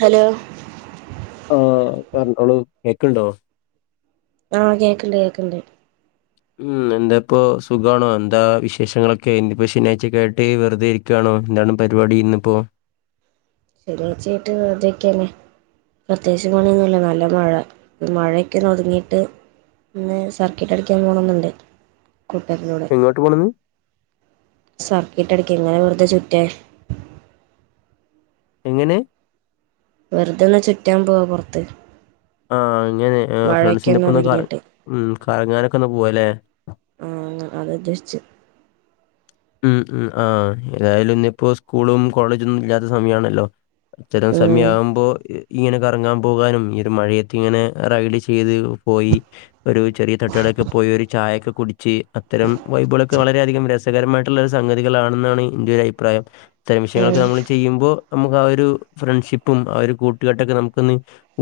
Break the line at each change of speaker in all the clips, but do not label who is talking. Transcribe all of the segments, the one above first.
Hello
ആ പറഞ്ഞോളൂ കേക്കുണ്ടോ?
ആഹ് കേക്കണ്ട് കേൾക്കണ്ട്.
ഉം എന്താപ്പോ സുഖമാണോ. എന്താ വിശേഷങ്ങളൊക്കെ, ഇന്നിപ്പോ ശനിയാഴ്ചക്ക ആയിട്ട് വെറുതെ ഇരി ക്കാണോ എന്താണ് പരിപാടി ഇന്ന്‌ ഇപ്പോ?
[unintelligible] പ്രത്യേശിച്ച് [unintelligible] നല്ല മഴ. മഴയൊക്കെ ഒതുങ്ങിയിട്ട് ഇന്ന് സർക്കിട്ട് അടിക്കാൻ പോണുന്നുണ്ട്. കുട്ടാരുടെ കൂടെ
എങ്ങോട്ട് പോണെന്ന്
സർക്കിട്ടടിക്കാൻ ഇങ്ങനെ വെറുതെ ചുറ്റാൻ.
എങ്ങനെ
വെറുതോന്ന്‌ ചുറ്റാൻ പോവാ പുറത്ത്.
ആ അങ്ങനെ ഫ്രണ്ട്സിന്റെറെ ഇപ്പൊ ഒന്ന്
ഒതുങ്ങിയിട്ട്
ഉ കറങ്ങാനൊക്കെ ഒന്ന് പോവ അല്ലേ
ആഹ് അത ഉദ്ദേശച്ച്
ഉം ഉം ആ ഏതായാലും ഇന്നിപ്പോ സ്കൂളും കോളേജൊ ഒന്നും ഇല്ലാത്ത സമയമാണല്ലോ അത്തരം
ഉം
സമയം ആവുമ്പോ ഇങ്ങനെ കറങ്ങാൻ പോകാനും ഈ ഒരു മഴയത്ത് ഇങ്ങനെ റൈഡ് ചെയ്ത് പോയി ഒരു ചെറിയ തട്ടുകടൊക്കെ പോയി ഒരു ചായയൊക്കെ കുടിച്ച് അത്തരം വൈബ്ളൊക്കെ വളരെയധികം രസകരമായിട്ട് സംഗതികളാണെന്നാണ് എന്റെ ഒരു അഭിപ്രായം ഇത്തരം
ഉം
വിഷയങ്ങളൊക്കെ നമ്മൾ ചെയ്യുമ്പോൾ നമുക്ക് ആ ഒരു ഫ്രണ്ട്ഷിപ്പും ആ ഒരു കൂട്ടുകാട്ടൊക്കെ നമുക്കൊന്ന്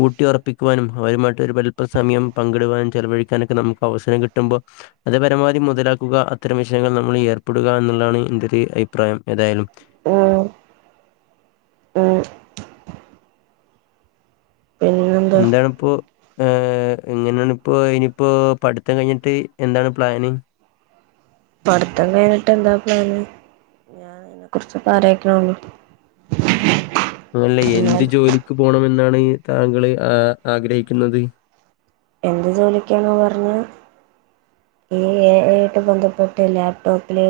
ഊട്ടിയ ഉറപ്പിക്കുവാനും അവരുമായിട്ട് ഒരു വലിപ്പസമയം പങ്കിടുവാനും ചെലവഴിക്കാനൊക്കെ നമുക്ക് അവസരം കിട്ടുമ്പോൾ അത് പരമാവധി മുതലാക്കുക അത്തരം വിഷയങ്ങൾ നമ്മൾ ഏർപ്പെടുക എന്നുള്ളതാണ് എന്റെ ഒരു അഭിപ്രായം ഏതായാലും
മ് മ് പിന്നെന്താ
എന്തണിപ്പോ ഹ് എങ്ങനെയണപ്പോ ഇനിയിപ്പോ പഠിത്തം കഴിഞ്ഞിട്ട് എന്താണ് പ്ലാന്?
പഠത്തം കഴിഞ്ഞിട്ട് എന്താ പ്ലാന് ഞാൻ അതിനെ കുറിചൊക്കെ ആലോചിക്കണുള്ളൂ
അല്ലേ എന്ത് ജോലിക്ക് പോണമെന്നാണ് താങ്കള് ആ ആഗ്രഹിക്കുന്നത്
എന്ത് ജോലിക്കാണ് പറഞ്ഞ ഈ എ ഐ ആയി ബന്ധപ്പെട്ട് ലാപ്ടോപ്പില്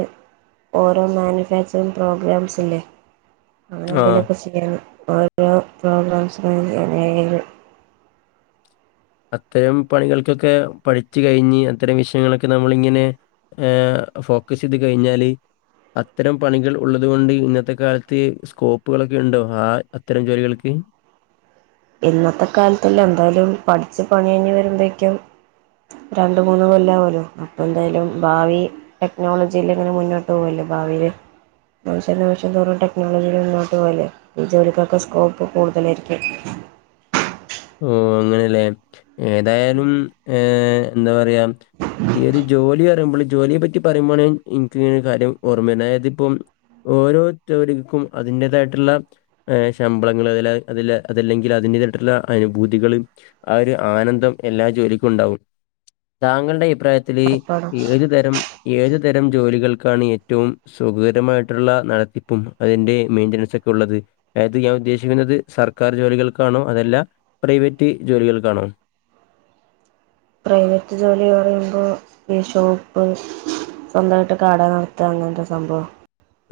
ഓരോ മാനുഫാക്ചറിങ് പ്രോഗ്രാംസ് ഇല്ലേ
ആ
ആനങ്ങനന്തേലൊക്കെ ചെയ്യുണം ഓരോ പ്രോഗ്രാംസൊക്കെ അങ്ങനെ ചെയ്യണം എ ഐ
അത്തരം പണികൾക്കൊക്കെ പഠിച്ചു കഴിഞ്ഞ് അത്തരം വിഷയങ്ങളൊക്കെ നമ്മളിങ്ങനെ ഏഹ് ഫോക്കസ് ചെയ്ത് കഴിഞ്ഞാല് അത്തരം പണികൾ ഉള്ളത്കൊണ്ട് ഇന്നത്തെ കാലത്ത് സ്കോപ്പുകളൊക്കെണ്ടോ ആ അത്തരം ജോലികൾക്ക്
ഇന്നത്തെ കാലത്തി എന്താലും പഠിച്ചു പണികഴിഞ്ഞ് വരുമ്പോഴേക്കും രണ്ട് മൂന്ന് കൊല്ലാ ആവൂലോ അപ്പ എന്തായാലും ഭാവി ടെക്നോളജിയിൽ ഇങ്ങനെ മുന്നോട്ട് പോകല്ലോ ഭാവിയില് നിമിഷം നിമിഷം തോറും ടെക്നോളജിയിൽ മുന്നോട്ട് പോവല്ലെ ജോലിക്കൊക്ക സ്കോപ്പ് കൂടുതലായിരിക്കും
ഓ അങ്ങനെല്ലേ ഏതായാലും ഏ എന്താ പറ പറയാ ഈ ഒരു ജോലി പറയുമ്പോൾ ജോലിയെ പറ്റി പറയ്പോ ആണ് എനക്ക്ങ്ങന ഒരു കാര്യം ഓർമ്മ വന്ന അതായത് ഇപ്പം ഓരോതോരുക്കും അതിന്റേതായിട്ടുള്ള ശമ്പളങ്ങൾ അ അതി അതല്ലെങ്കിൽ അതിൻന്റേതായിട്ടുള്ള അനുഭൂതികളും ആ ഒരു ആനന്ദം എല്ലാ ജോലിക്കും ഉണ്ടാവും താങ്കളുടെ അഭിപ്രായത്തി ഇതിൽ
ഉറപ്പാണ്
ഏത് തരം ഏത് തരം ജോലികൾക്കാണ് ഏറ്റവും സുഖകരമായിട്ടുള്ള നടത്തിപ്പും അതിൻ്റെ മെയിൻ്റനൻസൊക്കെ ഉള്ളത് അതായത് ഞാൻ ഉദ്ദേശിക്കുന്നത് സർക്കാർ ജോലികൾക്കാണോ അതല്ല പ്രൈവറ്റ് ജോലികൾക്കാണോ?
പ്രൈവറ്റ് ജോലി പറയുമ്പോൾ ഈ ഷോപ്പ് സ്വന്തായിട്ട് കടാ നടത്ത അങ്ങനത്തെ സംഭവം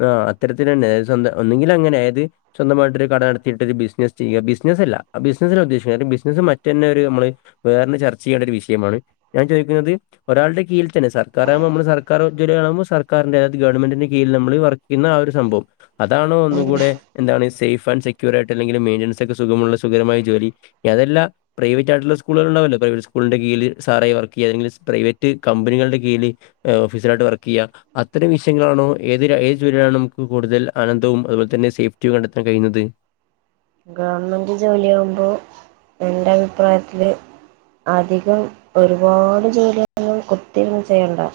ആ അത്തരത്തി തന്നെ അത് സ്വന്തം ഒന്നെങ്കില അങ്ങനെ അതായത് സ്വന്തമായിട്ടൊരു കട നടത്തിയിട്ട് ബിസിനസ് ചെയ്യാ ബിസിനസ് അല്ല ബിസിനസിന് ഉദ്ദേശിക്കുന്നത് ബിസിനസ് മറ്റ തന്നെ ഒരു നമ്മള് വേറെന്ന ചർച്ച ചെയ്യേണ്ട ഒരു വിഷയമാണ് ഞാൻ ചോദിക്കുന്നത് ഒരാള കീൽ തന്നെ സർക്കാരാകുമോ നമ്മ സക്കാർ ജോലി ആകുമ്പോ സക്കാരിന്റെ അതത് ഗവൺമെന്റിന്റെ കീഴ നമ്മ നമ്മ വർക്കുന്ന ആ ഒരു സംഭവം അതാണ് ഒന്നുകൂടെ എന്താണ് സേഫ് ആൻറ് സെക്യൂർ ആയിട്ട് അല്ലെങ്കിൽ മെന്റനൻസ് ഒക്കെ സുഖമുള്ള സുഖകരമായ്ട്ട്ള്ള ജോലി അതല്ലാം പ്രൈവറ്റ് ആയിട്ടുള്ള സ്കൂളുകൾ ഉണ്ടാവല്ലോ പ്രൈവറ്റ് സ്കൂളിന്റെ കീഴിൽ സാറായി വർക്ക് ചെയ്യുക അല്ലെങ്കിൽ പ്രൈവറ്റ് കമ്പനികളുടെ കീഴില് ഓഫീസിറായിട്ട് വർക്ക് ചെയ്യാ അത്തരം വിഷയങ്ങളാണോ? ഏത് ഏത് ജോലിയിലാണ് നമുക്ക് കൂടുതൽ ആനന്ദവും അതുപോലന്നെ സേഫ്റ്റിയും കണ്ടെത്താൻ കഴിയുന്നത്
ഗവണ്മെന്റ് ജോലി ആകുമ്പോൾ എന്റെ അഭിപ്രായത്തില് അധികം ഒരുപാട് ജോലിയൊന്നും കുത്തിരുന്ന് ചെയ്യണ്ട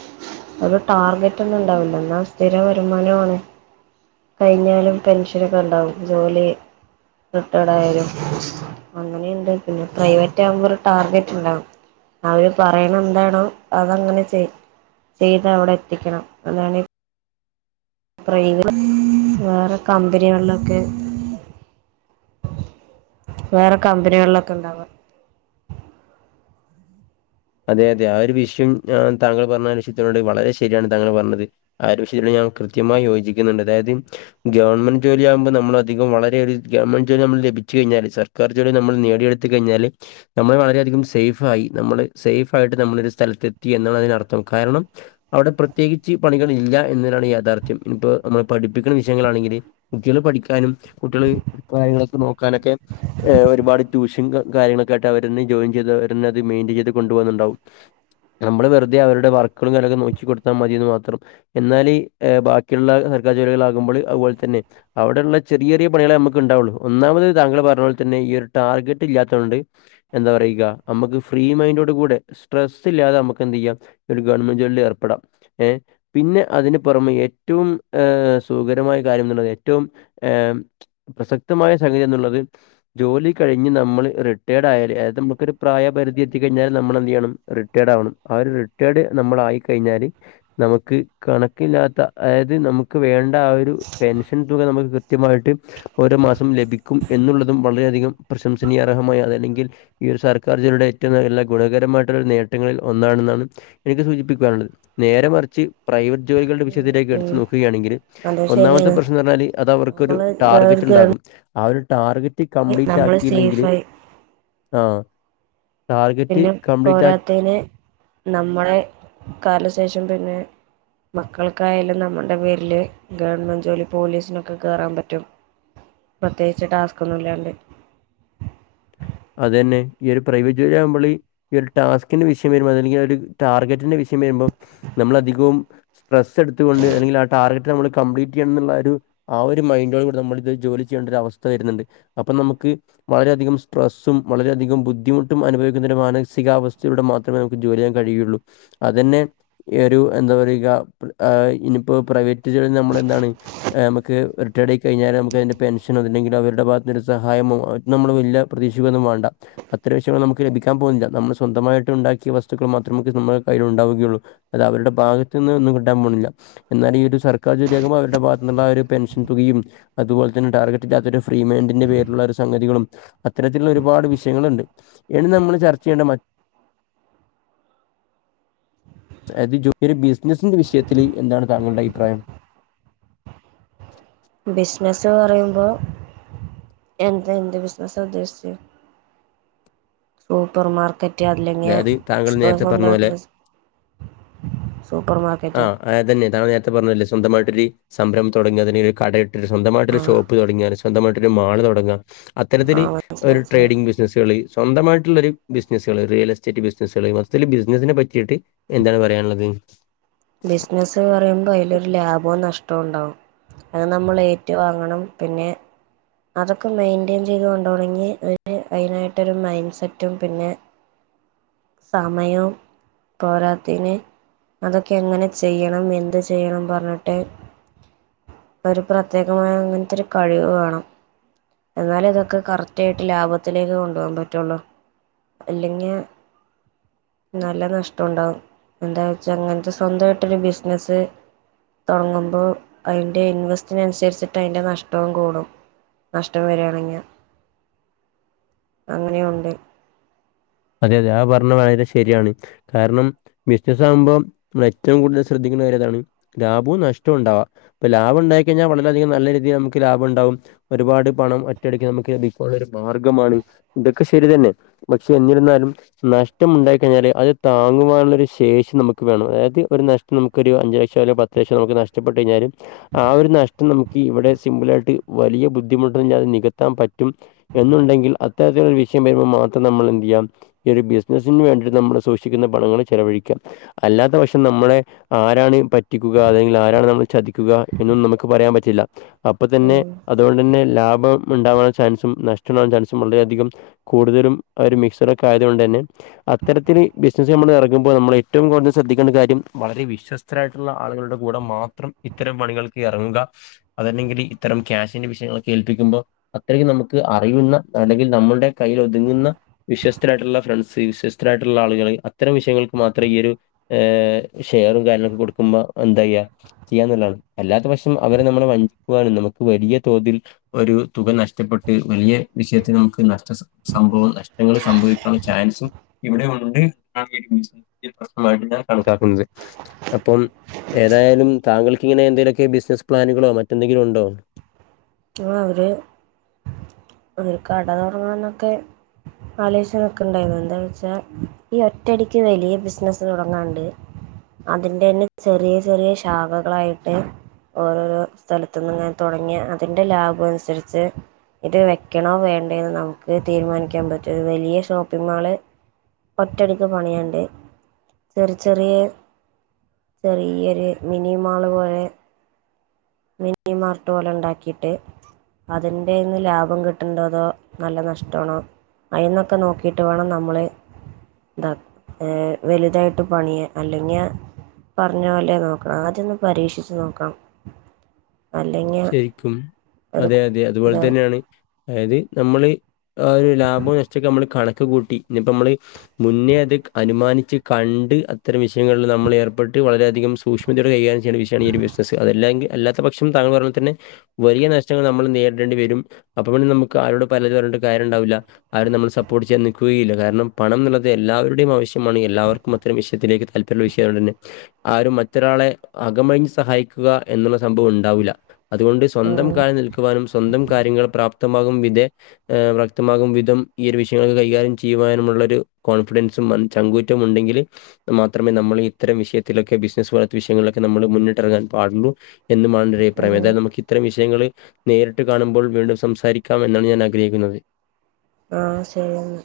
ഒരു ടാർഗറ്റൊന്നും ഉണ്ടാവില്ല എന്നാൽ സ്ഥിര വരുമാനമാണ് കഴിഞ്ഞാലും പെൻഷനൊക്കെണ്ടാവും ജോലി റിട്ടേഡ്ആയാലും അങ്ങനെയുണ്ട് പിന്നെ പ്രൈവറ്റ് ആവുമ്പോ ഒരു ടാർഗറ്റ് ഉണ്ടാകും അവര് പറയണ എന്താണോ അതങ്ങനെ ചെയ ചെയ്ത് അവിടെ എത്തിക്കണം അതാണ് പ്രൈവറ്റ് വേറെ കമ്പനികളിലൊക്കെ വേറെ കമ്പനികളിലൊക്കെ ഉണ്ടാവ
അതെ അതെ ആ ഒരു വിഷയം താങ്കൾ പറഞ്ഞ ആ വിശയത്തോട് വളരെ ശരിയാണ് താങ്കൾ പറഞ്ഞത്. ആര വിശയത്തിനോട് ഞാൾ കൃത്യമായി യോജിക്കുന്നുണ്ട് അതായത്, ഗവൺമെന്റ് ജോലിആകുമ്പോൾ നമ്മൾ അധികം വളരെ അധികം ഒരു ഗവൺെറ് ജോലി നമ്മൾലഭിച്ച് കഴിഞ്ഞാല് സർ സർക്കാർ ജോലിനമ്മൾ നേടിയെടുത്ത കഴിഞ്ഞാൽ നമ്മളെ വളരെയധികം സേയ്ഫായി നമ്മൾ സേഫ് ആയിട്ട് നമ്മളൊരു സ്ഥലത്ത് എത്തി എന്നാണ് അതിനർത്ഥം കാരണം അവിടെ പ്രത്യേകിച്ച് പണികൾ ഇല്ല എന്നതിലാണ് യാഥാർത്ഥ്യം ഇപ്പോ നമ്മൾ പഠിപ്പിക്കുന്ന വിഷയങ്ങളാണെങ്കിൽ, കുട്ടികള് പഠിക്കാനും കുട്ട്യാള് കാര്യങ്ങളൊക്കെ നോക്കാനൊക്കെ, ഏ് ഒരുപാട് ട്യൂഷൻ കാര്യങ്ങളൊക്ക ആയിട്ട് അവരെന്നെജോയിൻ ചെയ്ത് അവരെന്നെ മെയിൻറ്റയിൻ ചെയ്ത് കൊണ്ടു പോകുന്നുന്നുണ്ടാവും നമ്മൾ വെറുതെ അവരുടെ വർക്കുകളും കാര്യങ്ങളൊക്കെ നോക്കി കൊടുത്താൽ മതിയെന്ന് മാത്രം എന്നാല് ബാക്കിയുള്ള സർക്കാർ ജോലികളാകുമ്പോൾ അതുപോലെ തന്നെ അവിടെഉള്ള ചെറിയ ചെറിയ പണികളൊക്കെ നമുക്ക് ഉണ്ടാവുള്ളു ഒന്നാമത് താങ്കൾ പറഞ്ഞ പോലെ തന്നെ ഈ ഒരു ടാർഗറ്റ് ഇല്ലാത്തോണ്ട് എന്താ പറയുക നമുക്ക് ഫ്രീ മൈൻഡോ സ്ട്രെസ് ഇല്ലാതെ നമുക്ക് എന്ത് ചെയ്യാം ഒരു ഗവൺമെന്റ് ജോബിൽ ഏർപ്പെടാം ഏ പിന്നെ അതിന് പുറമേ ഏറ്റവും ഏഹ് സുഖകരമായ കാര്യം ഏറ്റവും ഏ പ്രസക്തമായ സംഗതി എന്നുള്ളത് ജോലി കഴിഞ് നമ്മൾ റിട്ടേർഡ്ആയാല് അതായത് നമുക്കൊരു പ്രായപരിധി എത്തിക്കഴിഞ്ഞാൽ നമ്മളെന്ത് ചെയ്യണം റിട്ടേഡ് ആവണം ആ ഒരു റിട്ടേഡ് നമ്മളായി കഴിഞ്ഞാല് നമുക്ക് കണക്കില്ലാത്ത അതായത് നമുക്ക് വേണ്ട ആ ഒരു പെൻഷൻ തുക നമുക്ക് കൃത്യമായിട്ട് ഓരോ മാസം ലഭിക്കും എന്നുള്ളതും വളരെയധികം പ്രശംസനീയർഹമായ അതല്ലെ അല്ലെങ്കിൽ ഈ ഒരു സർക്കാർ ജോലിയുടെ ഏറ്റവും നല്ലാ ഗുണകരമായിട്ടുള്ള നേട്ടങ്ങളിൽ ഒന്നാണെന്നാണ് എനിക്ക് സൂചിപ്പിക്കാനുള്ളത് നേരമറിച്ച് പ്രൈവറ്റ് ജോലികളുടെ
ഉം
വിഷയത്തിലേക്ക് എടുത്തു
ഉം
നോക്കുകയാണെങ്കിൽ
അത്
ഒന്നാമത്തെ
ശരിയാണ്
പ്രശ്നംന്ന് പറഞ്ഞാല് അത് അവർക്കൊരു
നമ്മള് ഗവ
ടാർഗറ്റ് ഉണ്ടാകും ആ ഒരു ടാർഗറ്റ് ടാർഗറ്റ്
ഗവൺമെന്റ് നമ്മള്
കംബീംറ്റ്ല്ലെങ്ക
സേഫായി
ആ
പിന്നെ
കംപ്ലീറ്റ്
പോരാത്തന് നമ്മളെ കാലശേഷം പിന്നെ മക്കൾക്കായാലും നമ്മുടെ പേരില് ഗവൺമെന്റ് ജോലി പോലീസിനൊക്കെ കേറാൻ പറ്റും പ്രത്യേകിച്ച് ടാസ്കൊന്നുംഇല്ലാണ്ട്
അതെന്നെ ഈ ഒരു പ്രൈവറ്റ് ജോലി ആവുമ്പോളി ഈ ഒരു ടാസ്കിന്റെ വിഷയം വരുമ്പോ അല്ലെങ്കിൽ ഒരു ടാർഗറ്റിന്റെ വിഷയം വരുമ്പോ നമ്മൾ അധികവും സ്ട്രസ് എടുത്തുകൊണ്ട് അല്ലെങ്കിൽ ആ ടാർഗറ്റ് നമ്മൾ കംപ്ലീറ്റ് ചെയ്യണം എന്നു ള്ളത് ഒരു ആ ഒരു മൈൻഡോട് കൂടെ നമ്മൾക്ക് ജോലി ചെയ്യേണ്ട ഒരു അവസ്ഥ വരുന്നുണ്ട് അപ്പൊ നമുക്ക് വളരെയധികം സ്ട്രെസ്സും വളരെയധികം ബുദ്ധിമുട്ടുംഅനുഭവിക്കുന്ന മാനികാവസ്ഥയിലൂടെ മാത്രമേ നമുക്ക് ജോലി ചെയ്യാൻ കയിയുകയുള്ളൂ അതന്നെ ഒരു എന്താ പറയുക ഇനിപ്പോ പ്രൈവറ്റ് നമ്മൾ എന്താണ് നമുക്ക് റിട്ടയേഡ് ആയി കഴിഞ്ഞാൽ നമുക്ക് അതി്റെ പെൻഷനോ അല്ലെങ്കിലും അവരുടെ ഭാഗത്തിന്നൊരു സഹായമോ നമ്മളൾ ഇല്ല പ്രതീക്ഷിക്കൊന്നും വേണ്ട അത്ര വിഷയൾ നമുക്ക് ലഭിക്കാൻ പോകുന്നില്ല നമ്മൾ സ്വന്തമായിട്ട് ഉണ്ടാക്കിയ വസ്തുക്കൾ മാത്രമേ നമ്മുടെ കയ്യിൽ ഉണ്ടാവുകയുള്ളൂ അത അവരുടെ ഭാഗത്തുന്നും ഒന്നും കിട്ടാൻ പോണില്ല എന്നാൽ ഈ ഒരു സർക്കാർ ജോലിയാകുബോ അവരുടെ ഭാഗത്തു നിന്നുള്ള ആ ഒരു പെൻഷൻ തുകയും അതുപോലെ തന്നെ ടാർഗറ്റ് ഇല്ലാത്ത ഒരു ഫ്രീ മൈൻഡിന്റെ പേരിലുള്ള ഒരു സംഗതികളും അത്തരത്തിലുള്ള ഒരുപാട് വിഷയങ്ങളുണ്ട് ഇനി നമ്മൾ ചർച്ച ചെയ്യേണ്ട അതായത് ജോലി ഒരു ബിസിനസ്സിന്റെ വിഷയത്തിൽ എന്താണ് താങ്കളുടെ അഭിപ്രായം
ബിസിനസ്സ് പറയുമ്പോൾ എന്താ എന്ത് ബിസിനസാ ഉദ്ദേശിച്ചത് സൂപ്പർ മാർക്കറ്റ് അല്ലെങ്ങ
അതായത് താങ്കൾ നേരത്തെ പറഞ്ഞ പോലെ
സ്വന്തമായിട്ടൊരു സൂപ്പർ
ആ
മാർക്കറ്റൊ
അതന്നെ താൻ നേരത്തെ പറഞ്ഞല്ലേ സ്വന്തമായിട്ടൊരു സംരംഭം തുടങ്ങി അതിനൊരു കടയിട്ട് സ്വന്തമായിട്ടൊരു
ആഹ്
ഷോപ്പ് തുടങ്ങ സ്വന്തമായിട്ടരു മാൾ തുടങ്ങ അത്തരത്തിൽ
ആഹ് മനസ്സിലായി
ഒരു
മനസ്സിലായി
ട്രേഡിങ്‌ ബിസിനസ്കള് സ്വന്തമായിട്ടുള്ള ഒരു ബിസിനസുകള് റിയൽ എസ്റ്റേറ്റ് ബിസിനസ്കള് മൊത്തത്തിത്തില് ബിസിനസിനെ പറ്റിയിട്ട് എന്താണ് പറയാനുള്ളത്?
ബിസിനസ് എന്ന് പറയുമ്പോൾ അതിലൊരു ലാഭവും നഷ്ടവും ഉണ്ടാകും അത് നമ്മൾ ഏറ്റുവാാങ്ങണം പിന്നെ അതൊക്കെ മെയിന്റെയിൻ ചെയ്ത് കൊണ്ടോണോങ്കി അതിനായിട്ടൊരു മൈൻഡ് സെറ്റും പിന്നെ സമയവും പോരാത്തിന് അതൊക്കെ എങ്ങനെ ചെയ്യണം എന്ത് ചെയ്യണം പറഞ്ഞിട്ട് ഒരു പ്രത്യേകമായ അങ്ങനത്തെൊരു കഴിവ് വേണം എന്നാല ഇതൊക്കെ കറക്റ്റ് ആയിട്ട് ലാഭത്തിലേക്ക് കൊണ്ടു പോകാൻ പറ്റുള്ളൂ അല്ലെങ്കി നല്ല നഷ്ട്ടണ്ടാവും എന്താ വെച്ചാ അങ്ങനത്തെ സ്വന്തമായിട്ടരു ബിസിനസ്സ് തുടങ്ങുമ്പോൾ അതിൻ്റെ ഇൻവെസ്റ്റിനനുസരിച്ചിട്ട് അതിൻ്റെ നഷ്ടവും കൂടും. നഷ്ടം വരികയാണെങ അങ്ങനെയുണ്ട്
അതെ അതെ ആ പറഞ്ഞ ഭണങ്കര ശരിയാണ് കാരണം ബിസിനസ്സ് ആകുമ്പം ഏറ്റവും കൂടുതൽ ശ്രദ്ധിക്കണ്ട കാര്യമിതാണ് ലാഭവും നഷ്ടവും ഉണ്ടാവാം. അപ്പ ലാഭം ഉണ്ടായി കഴിഞ്ഞാൽ വളരെയധികം നല്ല രീതിയിൽ നമുക്ക് ലാഭം ഉണ്ടാവും ഒരുപാട് പണം ഒറ്റയടിക്ക് നമുക്ക് ലഭിക്കാനുള്ള ഒരു മാർഗ്ഗമാണ് ഇതൊക്കെ ശരി തന്നെ പക്ഷെ എന്നിരുന്നാലും നഷ്ടം ഉണ്ടായി കഴിഞ്ഞാൽ അത് താങ്ങുവാനുള്ള ഒരു ശേഷി നമുക്ക് വേണം അതായത് ഒരു നഷ് നമുക്കൊരു അഞ്ച് ലക്ഷം അല്ലെ പത്ത് ലക്ഷം നമുക്ക് നഷ്ടപ്പെട്ട് കഴിഞ്ഞാലും ആ ഒരു നഷ്ടം നമുക്ക് ഇവിടെ സിമ്പിളായിട്ട് വലിയ ബുദ്ധിമുട്ട്‌ല്ല്യാതെ നികത്താൻ പറ്റും എന്നുണ്ടെങ്കിൽ അത്തരത്തിൽ വിഷയം വരുമ്പോ മാത്രം നമ്മൾ ഈ ഒരു ബിസിനസിന് വേണ്ടിട്ട് നമ്മൾ സൂക്ഷിക്കുന്ന പണങ്ങൾ ചെലവഴിക്കാം അല്ലാത്ത പക്ഷം നമ്മളെ ആരാണ് പ റ്റിക്കുക അല്ലെങ്കിൽ ആരാണ് നമ്മൾ ചതിക്കുക എന്നൊന്നും നമുക്ക് പറയാൻ പറ്റില്ല അപ്പൊ തന്നെ
ഉം
അതുകൊണ്ടു തന്നെ ലാഭം ഉണ്ടാവുന്ന ചാൻസും നഷ്ട ചാൻസ് മുണ്ട് അധികം കൂടുതലും ഒരു മിക്സർ ഒക്കെ ആയതുകൊണ്ട് തന്നെ. അത്തരത്തില് ബിസിനസ് നമ്മൾ എറങ്ങുമ്പോ നമ്മൾ ഏറ്റവും കൂടുതൽ ശ്രദ്ധിക്കേണ്ട കര്യം വളരെ വിശ്വസ് ഇത്രരായിട്ടുള്ള ആളുകളുടെ കൂടെ മാത്രം ഇത്തരം പണികൾക്ക് ഇറങ്ങുക അതല്ലെങ്കിൽ ഇത്തരം ക്യാഷിന്റെ വിഷയങ്ങൾ കേൽപ്പിക്കുമ്പോ അത്രയ്ക്ക് നമുക്ക് അറിയുന്ന അല്ലെങ്കിൽ നമ്മുടെ കയ്യിൽ ഒതുങ്ങുന്ന വിശ്വസ്തരായിട്ടുള്ള ഫ്രണ്ട്സ്, വിശ്വസ്തരായിട്ടുള്ള ആളുകൾ അത്തരം വിഷയങ്ങൾക്ക് മാത്രേ ഈ ഒരു ഏ ഷെയറും കാര്യങ്ങളൊക്കെ കൊടുക്കുമ്പോ എന്താ ചെയ്യാ? ചെയ്യാന്നുള്ളാണ് അല്ലാത്ത പക്ഷം അവരെ നമ്മൾ വഞ്ചിക്കുവാനും നമുക്ക് വലിയ തോതിൽ ഒരു തുക നഷ്ടപ്പെട്ട് വലിയ വിഷയത്തിൽ നമുക്ക് നഷ്ട സ സംഭവം നഷ് നിങ്ങൾ സംഭവിക്കാള്ളെ ചാൻസും ഇവിടെ ഉണ്ട്. [unintelligible] പ്രശ്നമായിട്ട് ഞൻ കണക്കാക്കുന്നത് അപ്പം ഏതായാലും താങ്കൾ ഇങ്ങനെന്തെക്കെ ബിസിനസ് പ്ലാനുകളോ മറ്റെന്തങ്കിലും ഉണ്ടോ?
ആ ഒര് ഒര് കട ന്നൊക്കെ ആലോയിച്നോക്ക്ണ്ടായിരുന്നു എന്താ വെച്ചാ ഈ ഒറ്റടിക്ക് വലിയ ബിസിനസ് തുടങ്ങാണ്ട്. അതിന്റെ തന്നെ ചെറിയ ചെറിയ ശാഖകളായിട്ട് ഓരോരോ സ്ഥലത്തുന്നും ങ്ങ തുടങ്ങ്യ അതിന്റെ ലാഭം അനുസരിച്ച് ഇത് വെക്കണോ വേണ്ടന്ന് നമുക്ക് തീരുമാനിക്കാൻ പറ്റൂ. വലിയ ഷോപ്പിംഗ് മാൾ ഒറ്റടിക്ക് പണിയണ്ട് ചെറി ചെറിയ ചെറിയൊരു മിനി മാൾ പോലെ മാർട്ട് പോലെ ഉണ്ടാക്കിയിട്ട് അതിന്റെന്ന് ലാഭം കിട്ട്ണ്ടോ അതോ നല്ല നഷ്ടാണോ? അയിന്നൊക്കെ നോക്കിട്ട് വേണം നമ്മൾ ഇതാ ഏഹ് വലുതായിട്ട് പണിയ അല്ലെങ്കിൽ പറഞ്ഞ പോലെ നോക്കാ ആദ്യ ന്ന് പരീക്ഷിച്ച് നോക്കാ.
ശരിക്കും
ഒരു
അതെ അതെ അതുപോലെ
ഇതാവും
തന്നെയാണ് അതായത് നമ്മള് ആ ഒരു ലാഭം നഷ്ടക്കെ നമ്മള് കണക്ക് കൂട്ടി ഇനിപ്പോൾ നമ്മൾ മുന്നേ അത് അനുമാനിച്ച് കണ്ട് അത്തരം വിഷയങ്ങളിൽ നമ്മൾ ഏർപ്പെട്ട് വളരെയധികം സു സൂക്ഷ്മതയുടെ കൈകാര്യം ചെയേണ്ട വിഷയാണ് ഈ ഒരു ബിസിനസ്. അതല്ലാങ്കി അല്ലാത്ത പക്ഷം താങ്കൾ പർ തന്നെ വലിയ നഷ്ടങ്ങൾ നമ്മൾ നേരിടേണ്ടി വരും. അപ്പൊ പിന്നെ നമുക്ക് ആരോട് പരാതി പറഞ്ഞിട്ട് കാര്യം ഉണ്ടാവില്ല. ആരും നമ്മൾ സപ്പോർട്ട് ചെയ്യാൻ നിൽക്കുകയില്ല കാരണം പണം എന്നുള്ളത് എല്ലാവരുടെയും ആവശ്യമാണ് എല്ലാവർ മത്തരം വിഷയത്തിലേക്ക് താല്പര്യ വിഷയാണന്നെ ആരും മറ്റൊരാളെ അകമഴിഞ്ഞ് സഹായിക്കുക എന്നുള്ള സംഭവം ഉണ്ടാവുല്ല അതുകൊണ്ട് സ്വന്തം
ഉം
കാൽ നിൽക്കുവാനും സ്വന്തം കാര്യങ്ങൾ പ്രാപ്തമാകും വിധേ ഏ വ്യക്തമാകും വിധം ഈ ഒരു വിഷയങ്ങൾക്ക് കൈകാര്യം ചെയ്യുവാനുമുള്ള ഒരു കോൺഫിഡൻസും മ ചങ്കൂറ്റമുണ്ടെങ്കിൽ മാത്രമേ നമ്മൾ ഇത്തരം വിഷയത്തിലൊക്കെ ബിസിനസ് പോലത്തെ വിഷയങ്ങളൊക്കെ നമ്മൾ മുന്നിട്ടിറങ്ങാൻ പാടുള്ളൂ [unintelligible]
ഉം
പ്രേമേന്ദ്രാ നമുക്ക് ഇത്തരം വിഷയങ്ങള് നേരിട്ട് കാണുമ്പോൾ വീണ്ടും സംസാരിക്കാം എന്നാണ് ഞാൻ ആഗ്രഹിക്കുന്നത്.
ആഹ്ശരി എന്നാ